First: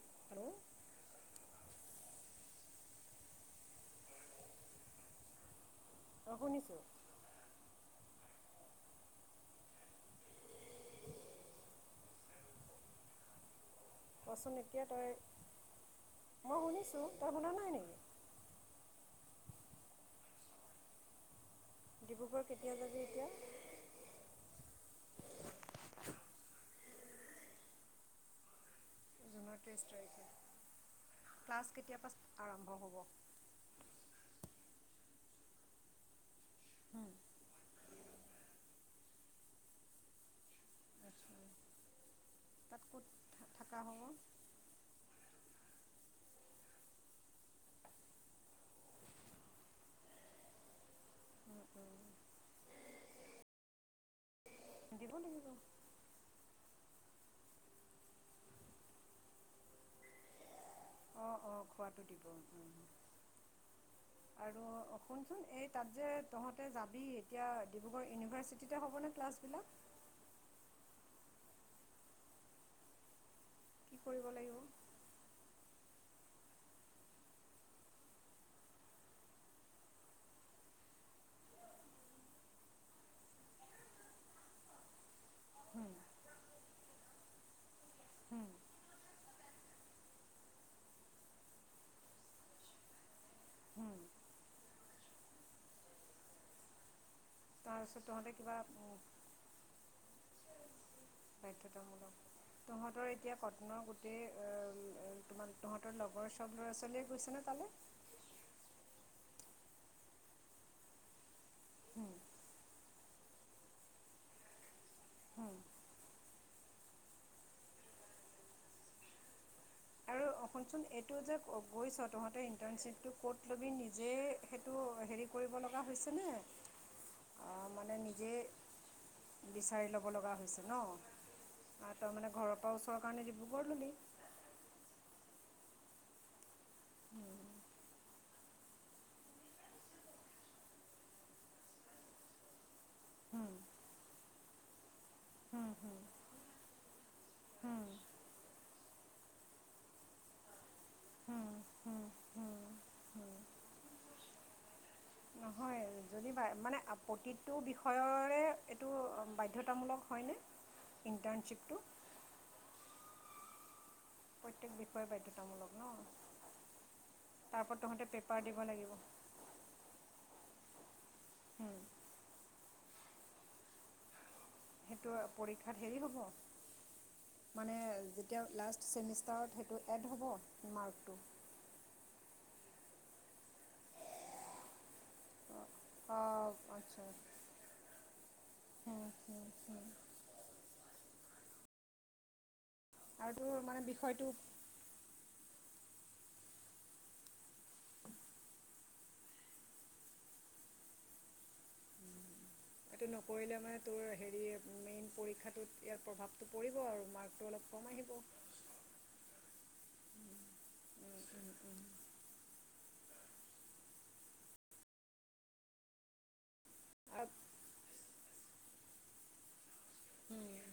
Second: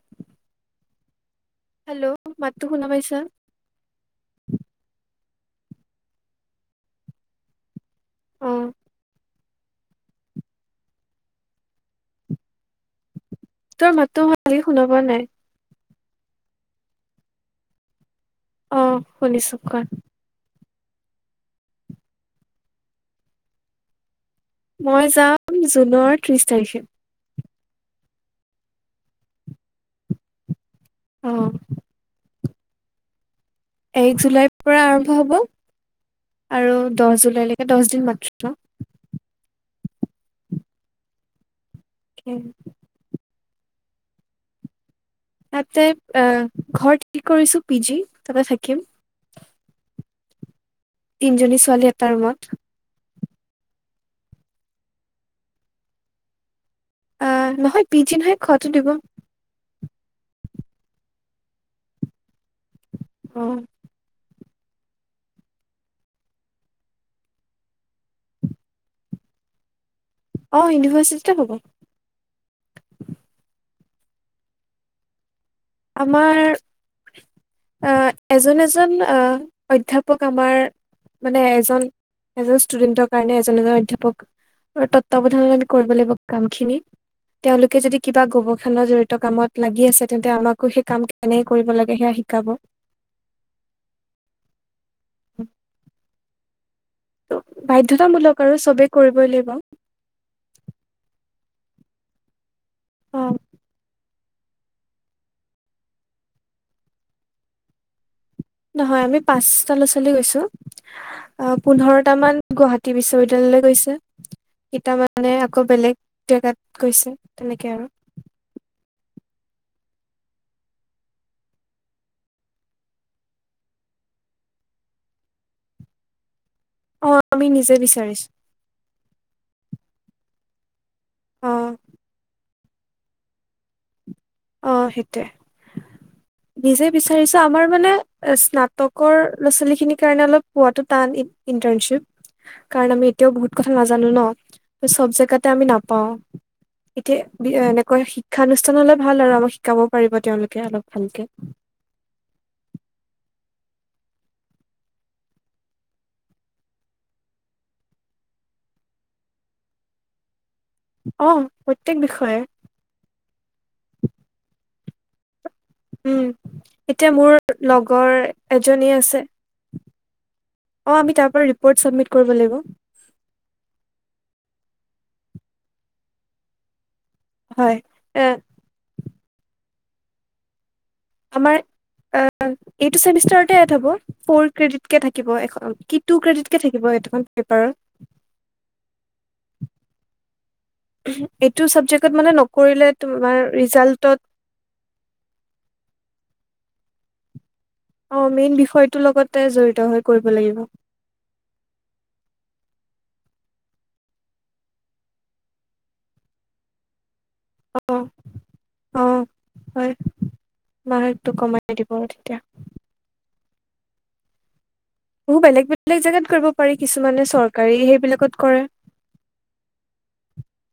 [unintelligible] Hello! মাতটো শুনা পাইচা? অ', শুনিছো। অ'। তোৰ মাতটো কচোন ভালকে শুনা এতিয়া পোৱা নাই। [unintelligible] তয় শুনা নাই নেকি? অ', শুনিছোঁ কোৱা ডিব্ৰুগড় কেতিয়া যাবি এতিয়া? মই যাম জুনৰ ত্ৰিশ তাৰিখে। জুনৰ এিশ তাৰিখে। অ ক্লাছ কেতিয়াৰ পৰা আৰম্ভ হব? এক জুলাইৰ পৰা আৰম্ভ হব, আৰু দহ জুলাইলৈকে দহ দিন মান [unintelligible] [unintelligible] [unintelligible] তাতে অ', ঘৰত কি কৰিছো পি জি তাতে থাকিম। তিনজনী ছোৱালী এটা ৰুমত। [unintelligible] অ', নহয় পি জি নহয় খোৱাটো দিব। অ', অ', খোৱাতটো দিব। অ'। অ', শুনচোন এই তাত যে তহঁতে যাবি এতিয়া ডিব্ৰুগড় ইউনিভাৰ্চিটিতে হ'বনে ক্লাছবিলাক? অ', ইউনিভাৰ্চিটিতে হ'ব। কি কৰিব লাগিব? আমাৰ অ', এজন এজন অ', অধ্যাপক আমাৰ মানে এজন এজন ষ্টুডেন্টৰ কাৰণে এজন এজন অধ্যাপক। আৰু তত্বাৱধানত আমি কৰিব লাগিব কাম খিনি। তেওঁলোকে যদি কিবা গবেষণা জড়িত কামত লাগি আছে তেন্তে আমাক কে সেই কাম কেনেকে কৰিব লাগে সেয়া শিকাব। [inaudible] তাৰপিছত তহঁতে বাধ্যয়তামূলক আৰু চবে কিবা কৰিবই লাগিব। বাধ্যতামূলক তহঁতৰ অ এতিয়া কটনৰ তে তহঁতৰ লগৰ চব ল'ৰা ছোৱালীয়ে গৈছে নে তালৈ? নহয় আমি পাঁচটা ল'ৰা ছোৱালী গৈছো হুম পোন্ধৰটা মান গুৱাহাটী গুৱাহাটী বিশ্ববিদ্যালয়লৈ গৈছে ইতা মানে হুম আকৌ বেলেগ জেগাত গৈছে তেনেকে আৰু। [inaudible] সোন চোন এইটো যে গইচ তহতে ইন্টাৰ্নছিপ তো কত লবি নিজে সেইটো হেৰি কৰিব লগা হৈছে নে? অ', আমি নিজে বিচাৰিছো। হব লগা হৈছে ন, অ তাৰ মানে ঘৰৰ পৰা ওচৰৰ কাৰণে ডিব্ৰুগড়ত ল'লি। অ', সেইটোৱে। নিজে বিচাৰিছে আমাৰ মানে এ স্নাতকৰ ল'ৰা ছোৱালী খিনিৰ কাৰণে অলপ পোৱাটো টান ইন্টাৰ্নশিপ, কাৰণ আমি এতিয়াও বহুত হুম কথা নাজানো ন। চব জেগাতে আমি হুম হুম নাপাও। এতিয়া হুম এনেকোৱা শিক্ষানুষ্ঠান অলপ ভাল আৰু আমাক শিকাব পাৰিব তেওঁলোকে অলপ ভালকে। হুম হুম হুম হুম নহয়। যদি মানে প্ৰতিটো বিষয়ৰে এইটো বাধ্যয়তামূলক হয়নে? অ', ইণ্টাৰ্ণশ্বিপটো প্ৰত্যেক বিষয়ে। [inaudible] উম, এতিয়া মোৰ তাৰপৰা তহঁতে লগৰ পেপাৰ দিব লাগিব এজনী আছে অ' আমি তাৰপৰা হুম, ৰিপৰ্ট চাবমিট কৰিব লাগিব। সেইটো পৰীক্ষাত হেৰি হ'ব? মানে হয় এ যেতিয়া লাষ্ট চেমিষ্টাৰত সেইটো এড হ'ব, মাৰ্ক ও, এইটো চেমিষ্টাৰত তে এড হ'ব। ফ'ৰ ক্ৰেডিটকে থাকিব এখ কি টু অঁ ক্ৰেডিতকে থাকিব আচ্ছা [unintelligible] খন পেপাৰত। হুম, হুম, [inaudible] হুম। এইটো ছাবজেক্টত মানে নকৰিলে আৰু তোমাৰ তোৰ মানে ৰিজাল্টত বিষয়টো অ, মেইন বিষয়টো লগতে জড়িত হৈ কৰিব লাগিব। এইটো নকৰিলে মানে তোৰ হেৰি মেইন পৰীক্ষাটোত ইয়াৰ প্ৰভাৱটো পৰিব আৰু মাৰ্ক অলপ কম অ আহিব! অ', হয়, [unintelligible] টো উম, কমাই উম। দিব তেতিয়া। হু বেলেগ বেলেগ জেগাত কৰিব পাৰি, আৰু কিছুমানে চৰকাৰী সেইবিলাকত কৰে [inaudible] উম,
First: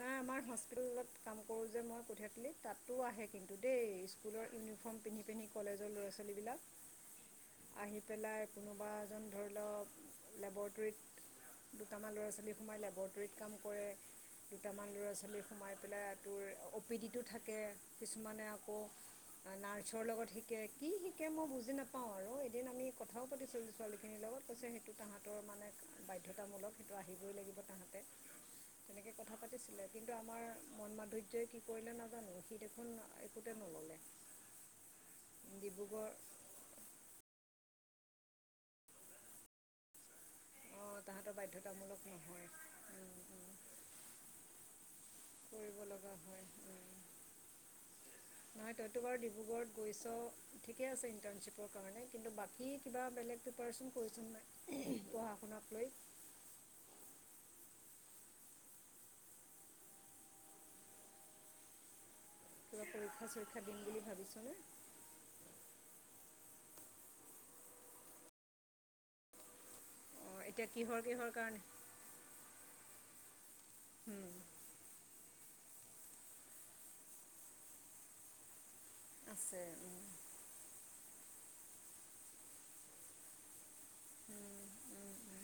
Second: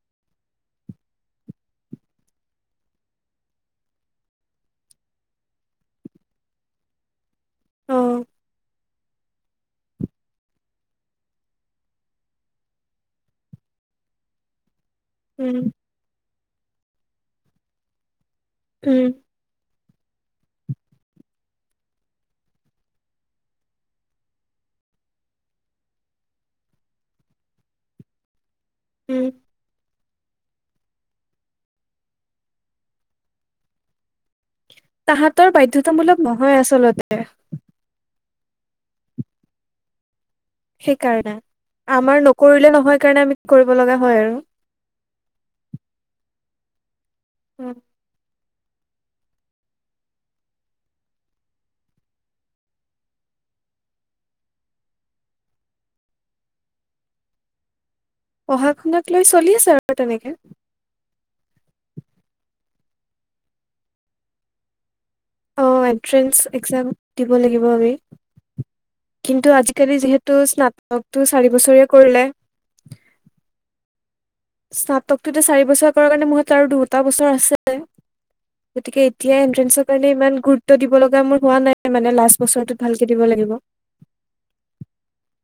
নাই আমাৰ হস্পিতাললত কাম কৰোঁ যে মই কঠিয়াতলি, তাতো আহে কিন্তু দেই স্কুলৰ ইউনিফৰ্ম পিন্ধি পিন্ধি কলেজৰ ল'ৰা ছোৱালী বিলাক [inaudible] আহি পেলাই কোনোবা এজন ধৰি লওক ৱতৰিত, দুটা মান লৰা ছোৱালী সোমাই লেবতৰিত কাম কৰে, দুটাম মান ল'ৰা ছোৱালী উম সোমাই পেলাই তোৰ অ'- পি-ডি টো থাকে মানে আকৌ, উম নাৰ চৰ লগত শিঁকে, কি শিঁকে মই বুজি নাপাওঁ আৰু এদিন আমি কথাও পাতিছিলোঁ ছোৱালীখিনিৰ লগত, কৈছে টো তাহাঁতৰ মানে বাধ্যতামূলক, সেইটো আহিবই লাগিব তাহাঁতে। উম। এ কিন্তু আমাৰ মন মাধুৰ্যই কি কৰিলে নাজানো, সি দেখোন একোতে নললে। তাহাঁতৰ ডিব্ৰুগড় বাধ্যতামূলক নহয় আচলতে। অঁ তাহাঁতৰ সেইকাৰণে। বাধ্যতামূলক আমাৰ নহয় নকৰিলে নহয় কাৰণে আমি কৰিব লগা হয় আৰু। কৰিব লগা হয়, উম। উম। নহয় তইতো বাৰু ডিব্ৰুগড়ত গৈছ ঠিকে আছে ইন্টাৰ্নশ্বিপৰ কাৰণে, কিন্তু বাকী কিবা বেলেগ প্ৰিপাৰেচন কৰিছ নাই, পঢ়া শুনাক লৈ? [inaudible] পঢ়া শুনাক লৈ চলি আছে আৰু তেনেকে। কিবা পৰীক্ষা- চৰীক্ষা দিম বুলি ভাৱিছ নে? অ', এণ্ট্ৰেন্স এক্সেম দিব লাগিব ৰে, কিন্তু আজিকালি যিহেত অঁ তু‌‌ এতিয়া কিহৰ স্নাতকটো কিহৰ চাৰি কাৰণে বছৰে কৰিলেঁ স্নাতকটোতো চাৰি বছৰ কৰা কাৰণে মোৰ হাতত আৰু দুটা বছৰ আছে গতিকে এতিয়া আছে এন্ট্ৰেন্ঞ্চৰ কাৰণে ইমান গুৰুত্ব দিব লগ মোৰ হোৱা নাই মানে লাষ্ট বছৰটো ভালকে দিব লাগিব।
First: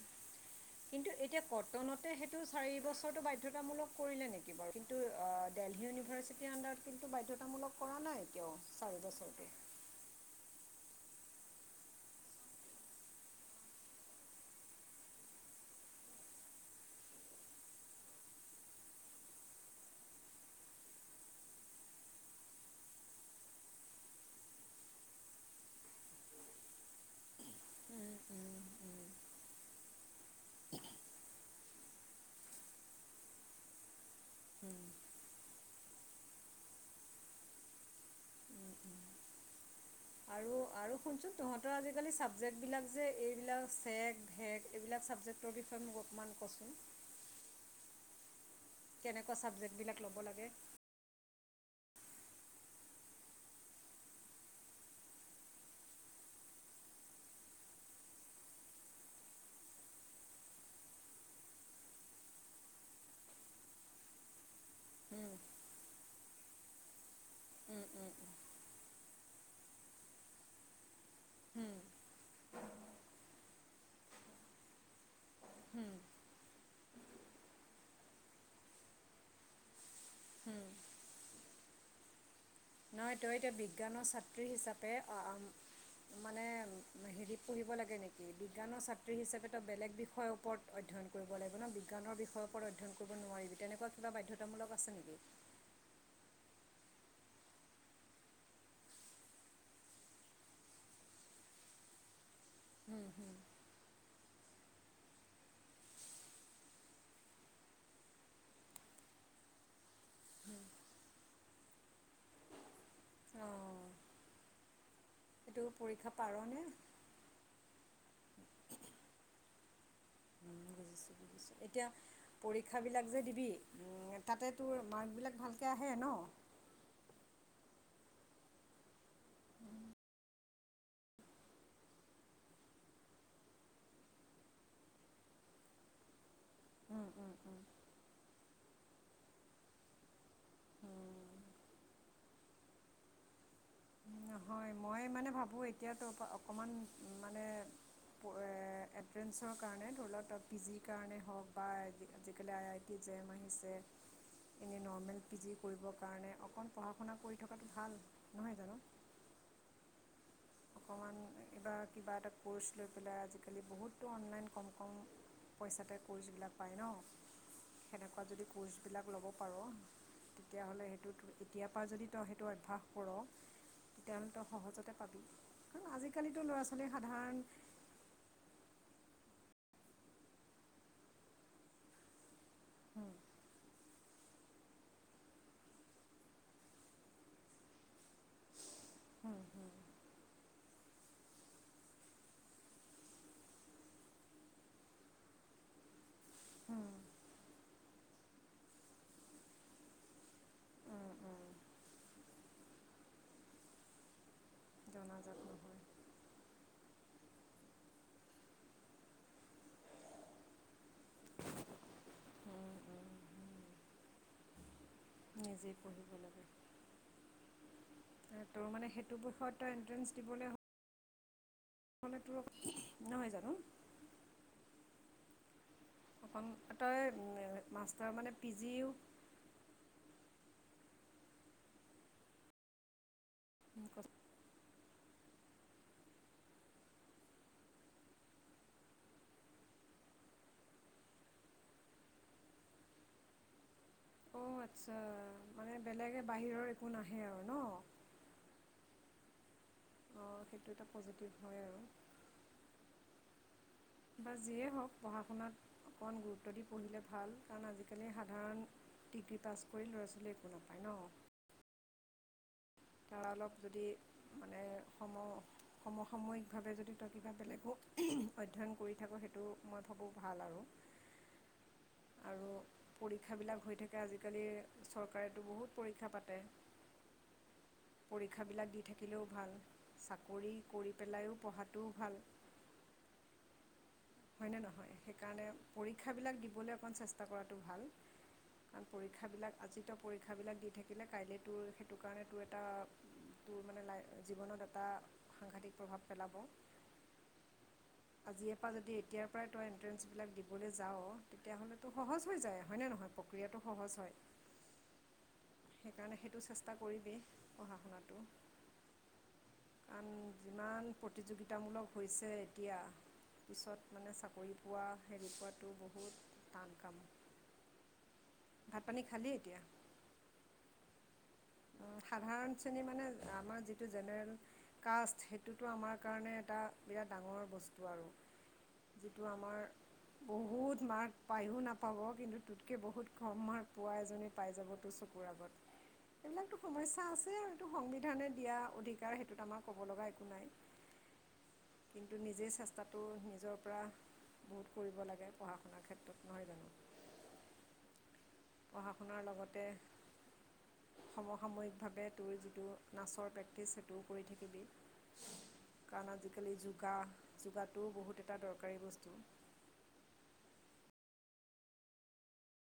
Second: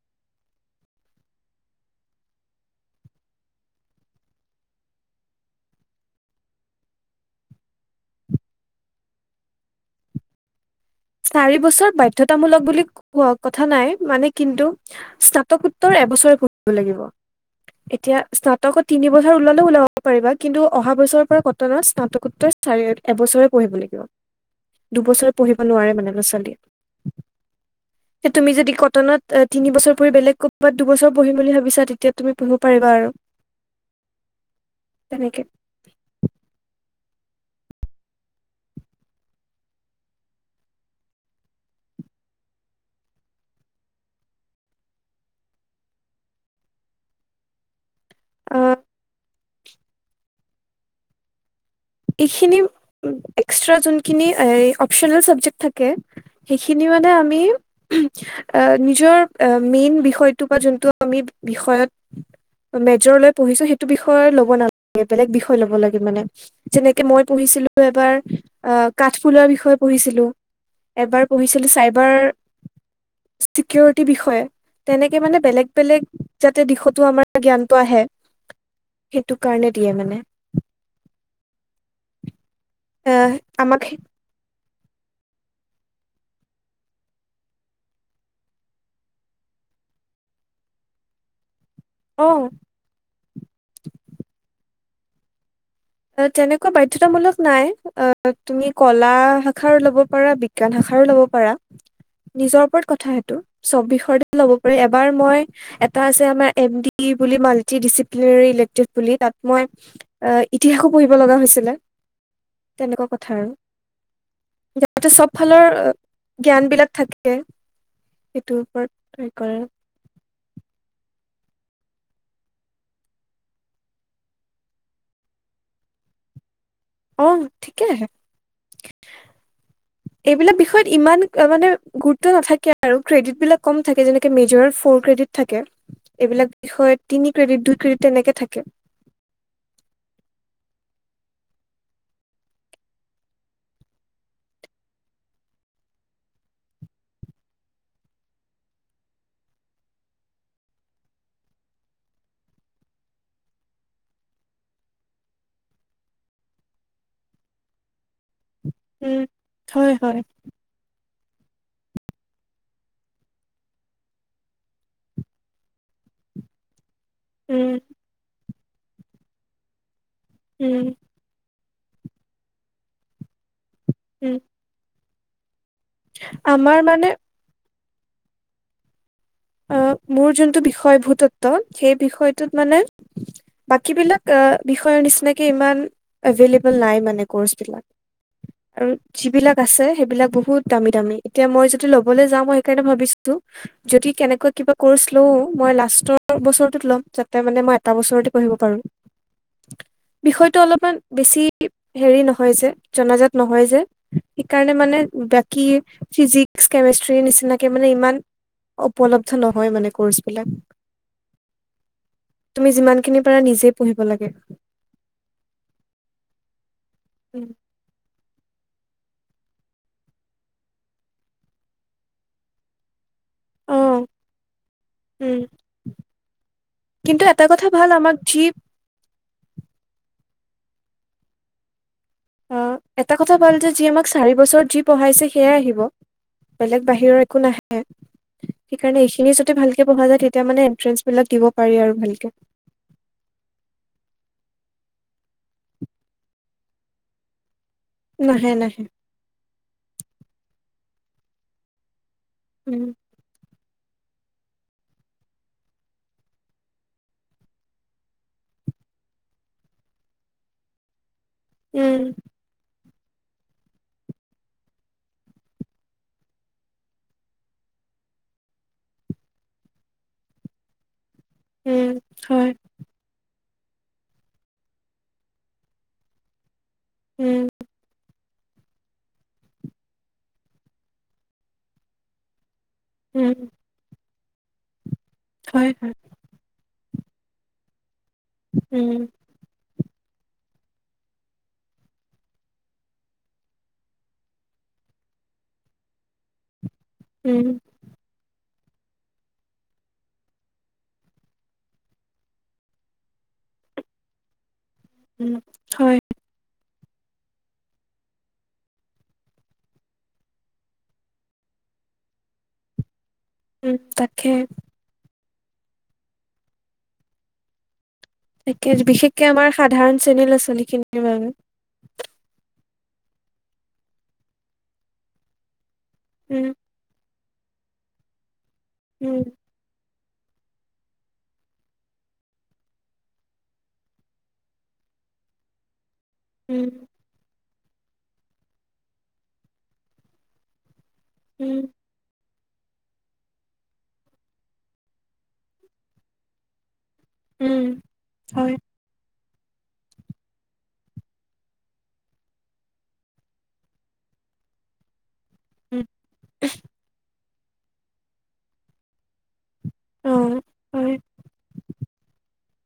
[inaudible] কিন্তু এতিয়া কটনতে সেইটো চাৰি বছৰটো বাধ্যতামূলক কৰিলে নেকি বাৰু? কিন্তু আ ডেলহি ইউনিভাৰ্চিটি আণ্ডৰত কিন্তু বাধ্যতামূলক কৰা নাই এতিয়াও চাৰি বছৰতে। [inaudible] চাৰি বছৰ বাধ্যতামূলক বুলি ক কথা নাই মানে কিন্তু, স্নাতকোত্তৰ এবছৰে পঢ়িব লাগিব। এতিয়া স্নাতকত তিনি বছৰ ওলালেও ওলাব পাৰিবা, কিন্তু অহা বছৰৰ পৰা কটনত স্নাতকোত্তৰ [unintelligible] এবছৰে পঢ়িব লাগিব, দুবছৰে পঢ়িব নোৱাৰে মানে ল'ছালীয়ে। উম তুমি উম যদি উম কটনত এ তিনিবছৰ বেলেগ ক'ৰবাত দুবছৰ বহিম বুলি ভাবিছা তেতিয়া তুমি পঢ়িব পাৰিবা আৰু। উম তেনেকে। উম উম আৰু শুনচোন তহঁতৰ আজিকালি চাবজেক্ট বিলাক যে এইবিলাক ভ এইবিলাক চাবজেক্টৰ বিষয়ে মোক অকণমান ক'চোন। [inaudible] অ কেনেকুৱা চাবজেক্ট বিলাক ল'ব লাগে? এইখিনি এক্সট্ৰা যিখিনি অ'ৱচনেল চাবজেক্ত থাকে সেইখিনি মানে আমি নিজৰ মেইন বিষয়টো বা যোনটো আমি বিষয়ত মেজৰ লৈ পঢ়িছো সেইটো বিষয় ল'ব নালাগে বেলেগ হুম বিষয় ল'ব লাগে মানে। যেনেকে মই পঢ়িছিলো হুম হুম এবাৰ অ', কাঠফুলাৰ বিষয়ে পঢ়িছিলো। এবাৰ পঢ়িছিলো হুম চাইবাৰ চিকিৰিটিৰ বিষয়ে তেনেকে কে মানে বেলেগ হুম বেলেগ যাতে দিশতো আমাৰ জ্ঞানটো আহে। সেইটো কাৰণে দিয়ে মানে। হুম নহ আহ তই এতিয়া আমাক বিজ্ঞানৰ ছাত্ৰী হিচাপে [inaudible] মানে হেৰি পঢ়িব লাগে নেকি বিজ্ঞানৰ ছাত্ৰী হিচাপেত তো বেলেগ বিষয়ৰ ওপৰত অধ্যয়ন কৰিব লাগিব ন'। বিজ্ঞানৰ অ বিষয়ৰ ওপৰত অধয়ন কৰিব নোৱাৰিবি তেনেকুৱা কিবা বাধ্যতামূলক আছে নেকি? তেনেকুৱা বাধ্যতামূলক নাই অ', তুমি কলা শাখাৰও ল'ব পাৰা বিজ্ঞান শাখাৰও ল'ব প পাৰা নিজৰ ওপৰত কথা সেটো চব বিষয়ৰ ল'ব পাৰি এবাৰ মই এটা আছে আমাৰ এম ডি বুলি মাল্টি ডিচিপ্ললেট বুলি। মই অ'। ইতিহাসো পঢ়িব লগা হৈছিলে তেনেকুৱা কথা আৰু। অঁ তাতে চব ফালৰ এইটো পৰীক্ষা জ্ঞান পাৰনে বিলাক থাকে। সেইটোৰ ওপৰত ত' কৰে- উম, বুজিছোঁ [inaudible] বুজিছোঁ এতিয়া। পৰীক্ষাবিলাক যে দিবি তাতে তোৰ মাৰ্কবিলাক ভালকৈ আহে ন'? অ', ঠিকে আহে। এইবিলাক বিষয়ত ইমান মানে গুৰুত্ব নাথাকে আৰু ক্ৰেডিট বিলাক কম থাকে যেনেকে মেজৰ ফ'ৰ ক্ৰেডিট থাকে এইবিলাক বিষয়ে উম, উম। তিনি ক্ৰেডিট দুই ক্ৰেডিট তেনেকে থাকে। [inaudible] নহয় মই মানে ভাবোঁ এতিয়াতো অকণমান মানে এণ্ট্ৰেঞ্চৰ কাৰণে ধৰি লওঁক পি জিৰ কাৰণে হওক বা আজিকালি আই আই টি মাহিছে এনে নৰ্মেল পি জি কৰিবৰ কাৰণে অকন পঢ়া শুনা কৰি থকাটো ভাল, নহয় জানো। উম, হয়, হয়। [inaudible] বা কিবা এটা ক'ৰ্চ লৈ পেলাই আজিকালি বহুতো অনলাইন কম কম পইচাতে কৰ্চবিলাক পায় উম, ন' সেনেকুৱা যদি কোৰ্চ বিলাক ল'ব পাৰো তেতিয়া উম, হ'লে সেইটোত কেতিয়াৰ পৰা যদি তই সেইটো অভ্যাস কৰ তেতিয়াহ'লে উম, তই সহজতে পাবি। কাৰ আজিকালিতো আমাৰ ল'ৰা-ছোৱালীয়ে মানে সাধাৰণ উম, মোৰ যোনটো বিষয় ভূতত্ব সেই বিষয়টোত মানে হুম বা কিবিলাক বিষয়ৰ নিচিনাকে ইমান এভেইলেবল নাই মানে ক'ৰ্চ বিলাক। আৰু হুম যিবিলাক আছে হুম সেইবিলাক বহুত দামী দামি এতিয়া মই যদি ল'বলৈ যাওঁ মই সেইকাৰণে ভাবিছো যদি। কেনেকুৱা কিবা ক'ৰ্চ লওঁ মই লাষ্টৰ বছৰটোত হুম ল'ম যাতে মানে মই এটা বছৰতে পঢ়িব পাৰো। বিষয়টো অলপমান উম বেছি উম হেৰি নহয় যে জনাজাত নহয় যে। সেইকাৰণে মানে জনাজাত বাকী নহয় ফিজিক্স, কেমেষ্ট্ৰি নিচিনাকে মানে ইমান উপলব্ধ নহয় মানে কৰ্চ বিলাক তুমি উম উম যিমানখিনিৰ পাৰা নিজেই পঢ়িব লাগে। নিজেই পঢ়িব লাগে। উম। তোৰ মানে সেইটো বিষয়ত তই এণ্ট্ৰেঞ্চ দিবলৈ হ' অকলে তোৰ নহয় [unintelligible] অ', উম। অকণ তই কিন্তু এটা কথা ভাল মাষ্টৰ আমাক মানে যি পি জিও অ', এটা কথা ভাল যে যি আমাক চাৰি বছৰ যি পঢ়াইছে সেয়াই আহিব বেলেগ বাহিৰৰ একো নাহে। সেইকাৰণে এইখিনি যদি ভালকে পঢ়া যায় তেতিয়া মানে এন্ট্ৰেন্ঞ্চবিলাক দিব পাৰি আৰু ভালকে। [inaudible] অ', আচ্ছা মানে বেলেগে বাহিৰৰ একো নাহে ন'। নাহে নাহে। [unintelligible] উম। বা যিয়ে হওক পঢ়া- শুনাত অকনমান গুৰুত্ব দি পঢ়িলে ভাল, কাৰণ আজিকালি সাধাৰণ ডিগ্ৰী পাছ কৰি ল'ৰা -ছোৱালী একো নাপায় ন'। উম। তাৰ অলপ যদি মানে সম সমসাময়িকভাৱে যদি তই কিবা বেলেগ [unintelligible] অধ্যায়ন কৰি থাক সেইটো মই ভাবো ভাল আৰু উম আৰু হয় পৰীক্ষাবিলাক হৈ থাকে আজিকালি চৰকাৰেতো বহুত পৰীক্ষা পাতে উম। পৰীক্ষাবিলাক দি থাকিলেও ভাল চাকৰি কৰি পেলায়ো পঢ়াটো ভাল। উম। হয়নে নহয় সেইকাৰণে হয় হয় পৰীক্ষাবিলাক দিবলৈ অকণ চেষ্টা কৰাটো ভাল। কাৰণ উম পৰীক্ষাবিলাক আজি পৰীক্ষাবিলাক দি থাকিলে কাইলে তোৰ সেইটো কাৰণে তোৰ এটা তোৰ মানে লাইফ জীৱনত এটা সাংঘাতিক প্ৰভাৱ পেলাব। উম। আজি এ পা যদি তেতিয়াৰ পৰাই তই এণ্ট্ৰেন্ঞ্চবিলাক দিবলৈ যাব তেতিয়াহ'লেতো সহজ হৈ যায় হয়নে নহয় প্ৰক্ৰিয়াটো সহজ হয়। উম। হয় সেইকাৰণে সেইটো চেষ্টা কৰিবি পঢ়া শুনটো। কাৰণ যিমান প্ৰতিযোগিতামূলক হৈছে এতিয়া উম পিছত মানে তাকে চাকৰি পোৱা হেৰি পোৱাটো বহুত টান কাম। তাকে, ভাত পানী বিশেষকে খালি আমাৰ এতিয়া সাধাৰণ শ্ৰেণীৰ ল'ৰা -ছোৱালীখিনিৰ বাবে সাধাৰণ শ্ৰেণী মানে আমাৰ যিটো জেনেৰেল কাষ্ট সেইটো। সেইটো আমাৰ কাৰণে উম এটা বিৰাট ডাঙৰ বস্তু, আৰু উম যিটো আমাৰ [inaudible] বহুত মাৰ্ক পায়ো নাপাব কিন্তু তোতকৈ বহুত কম মাৰ্ক পোৱা এজনী পাই যাব তোৰ চকুৰ আগত এইবিলাকতো উম সমস্যা আছে আৰু এইটো সংবিধানে দিয়া অধিকাৰ সেইটোত আমাৰ ক'ব লগা একো নাই। উম কিন্তু নিজে চেষ্টাটো নিজৰ পৰা বহুত কৰিব লাগে পঢ়া শুনাৰ ক্ষেত্ৰত নহয় জানো? উম। হয় পঢ়া শুনাৰ লগত [inaudible] সমসাময়িকভাৱে তোৰ যিটো নাচৰ প্ৰেক্টিচ সেইটো কৰি থাকিবি। উম কাৰণ আজিকালি যোগা যোগাটোও বহুত এটা দৰকাৰী বস্তু। অ হয়।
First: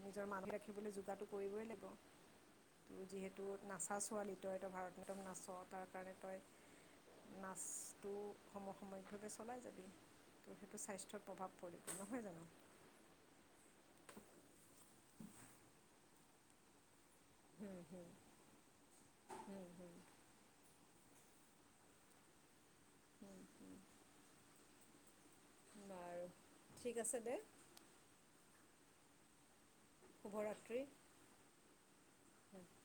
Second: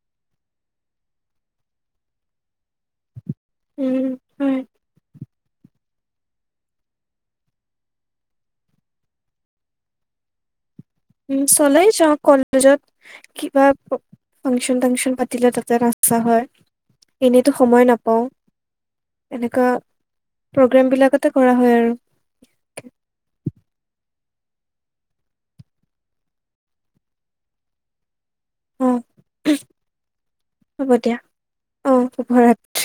নিজৰ মা [unintelligible] ৰাখিবলৈ যোগাটো কৰিবই লাগিব ত যিহে টো নাচা উম ছোৱালী তই হয় তই ভাৰতনাট্যম নাচ তাৰ কাৰণে তই নাচটো সম সামৰিক ভাবে চলাই যাবি। সেইটো স্বাস্থ্যত উম প্ৰভাৱ পৰিব চলাই যাওঁ নহয় জানো কলেজত কিবা ফাংচন-টাংচন পাতিলে তাতে নাচা হয়। এনেইতো হুম সময় হুম নাপাওঁ এনেকুৱা হুম হুম প্ৰগ্ৰেমবিলাক, তে কৰা হয় আৰু [inaudible] বাৰু ঠিক আছে দে। অ শুভৰাত্ৰি হ'ব দিয়া অ সোভৰাতী,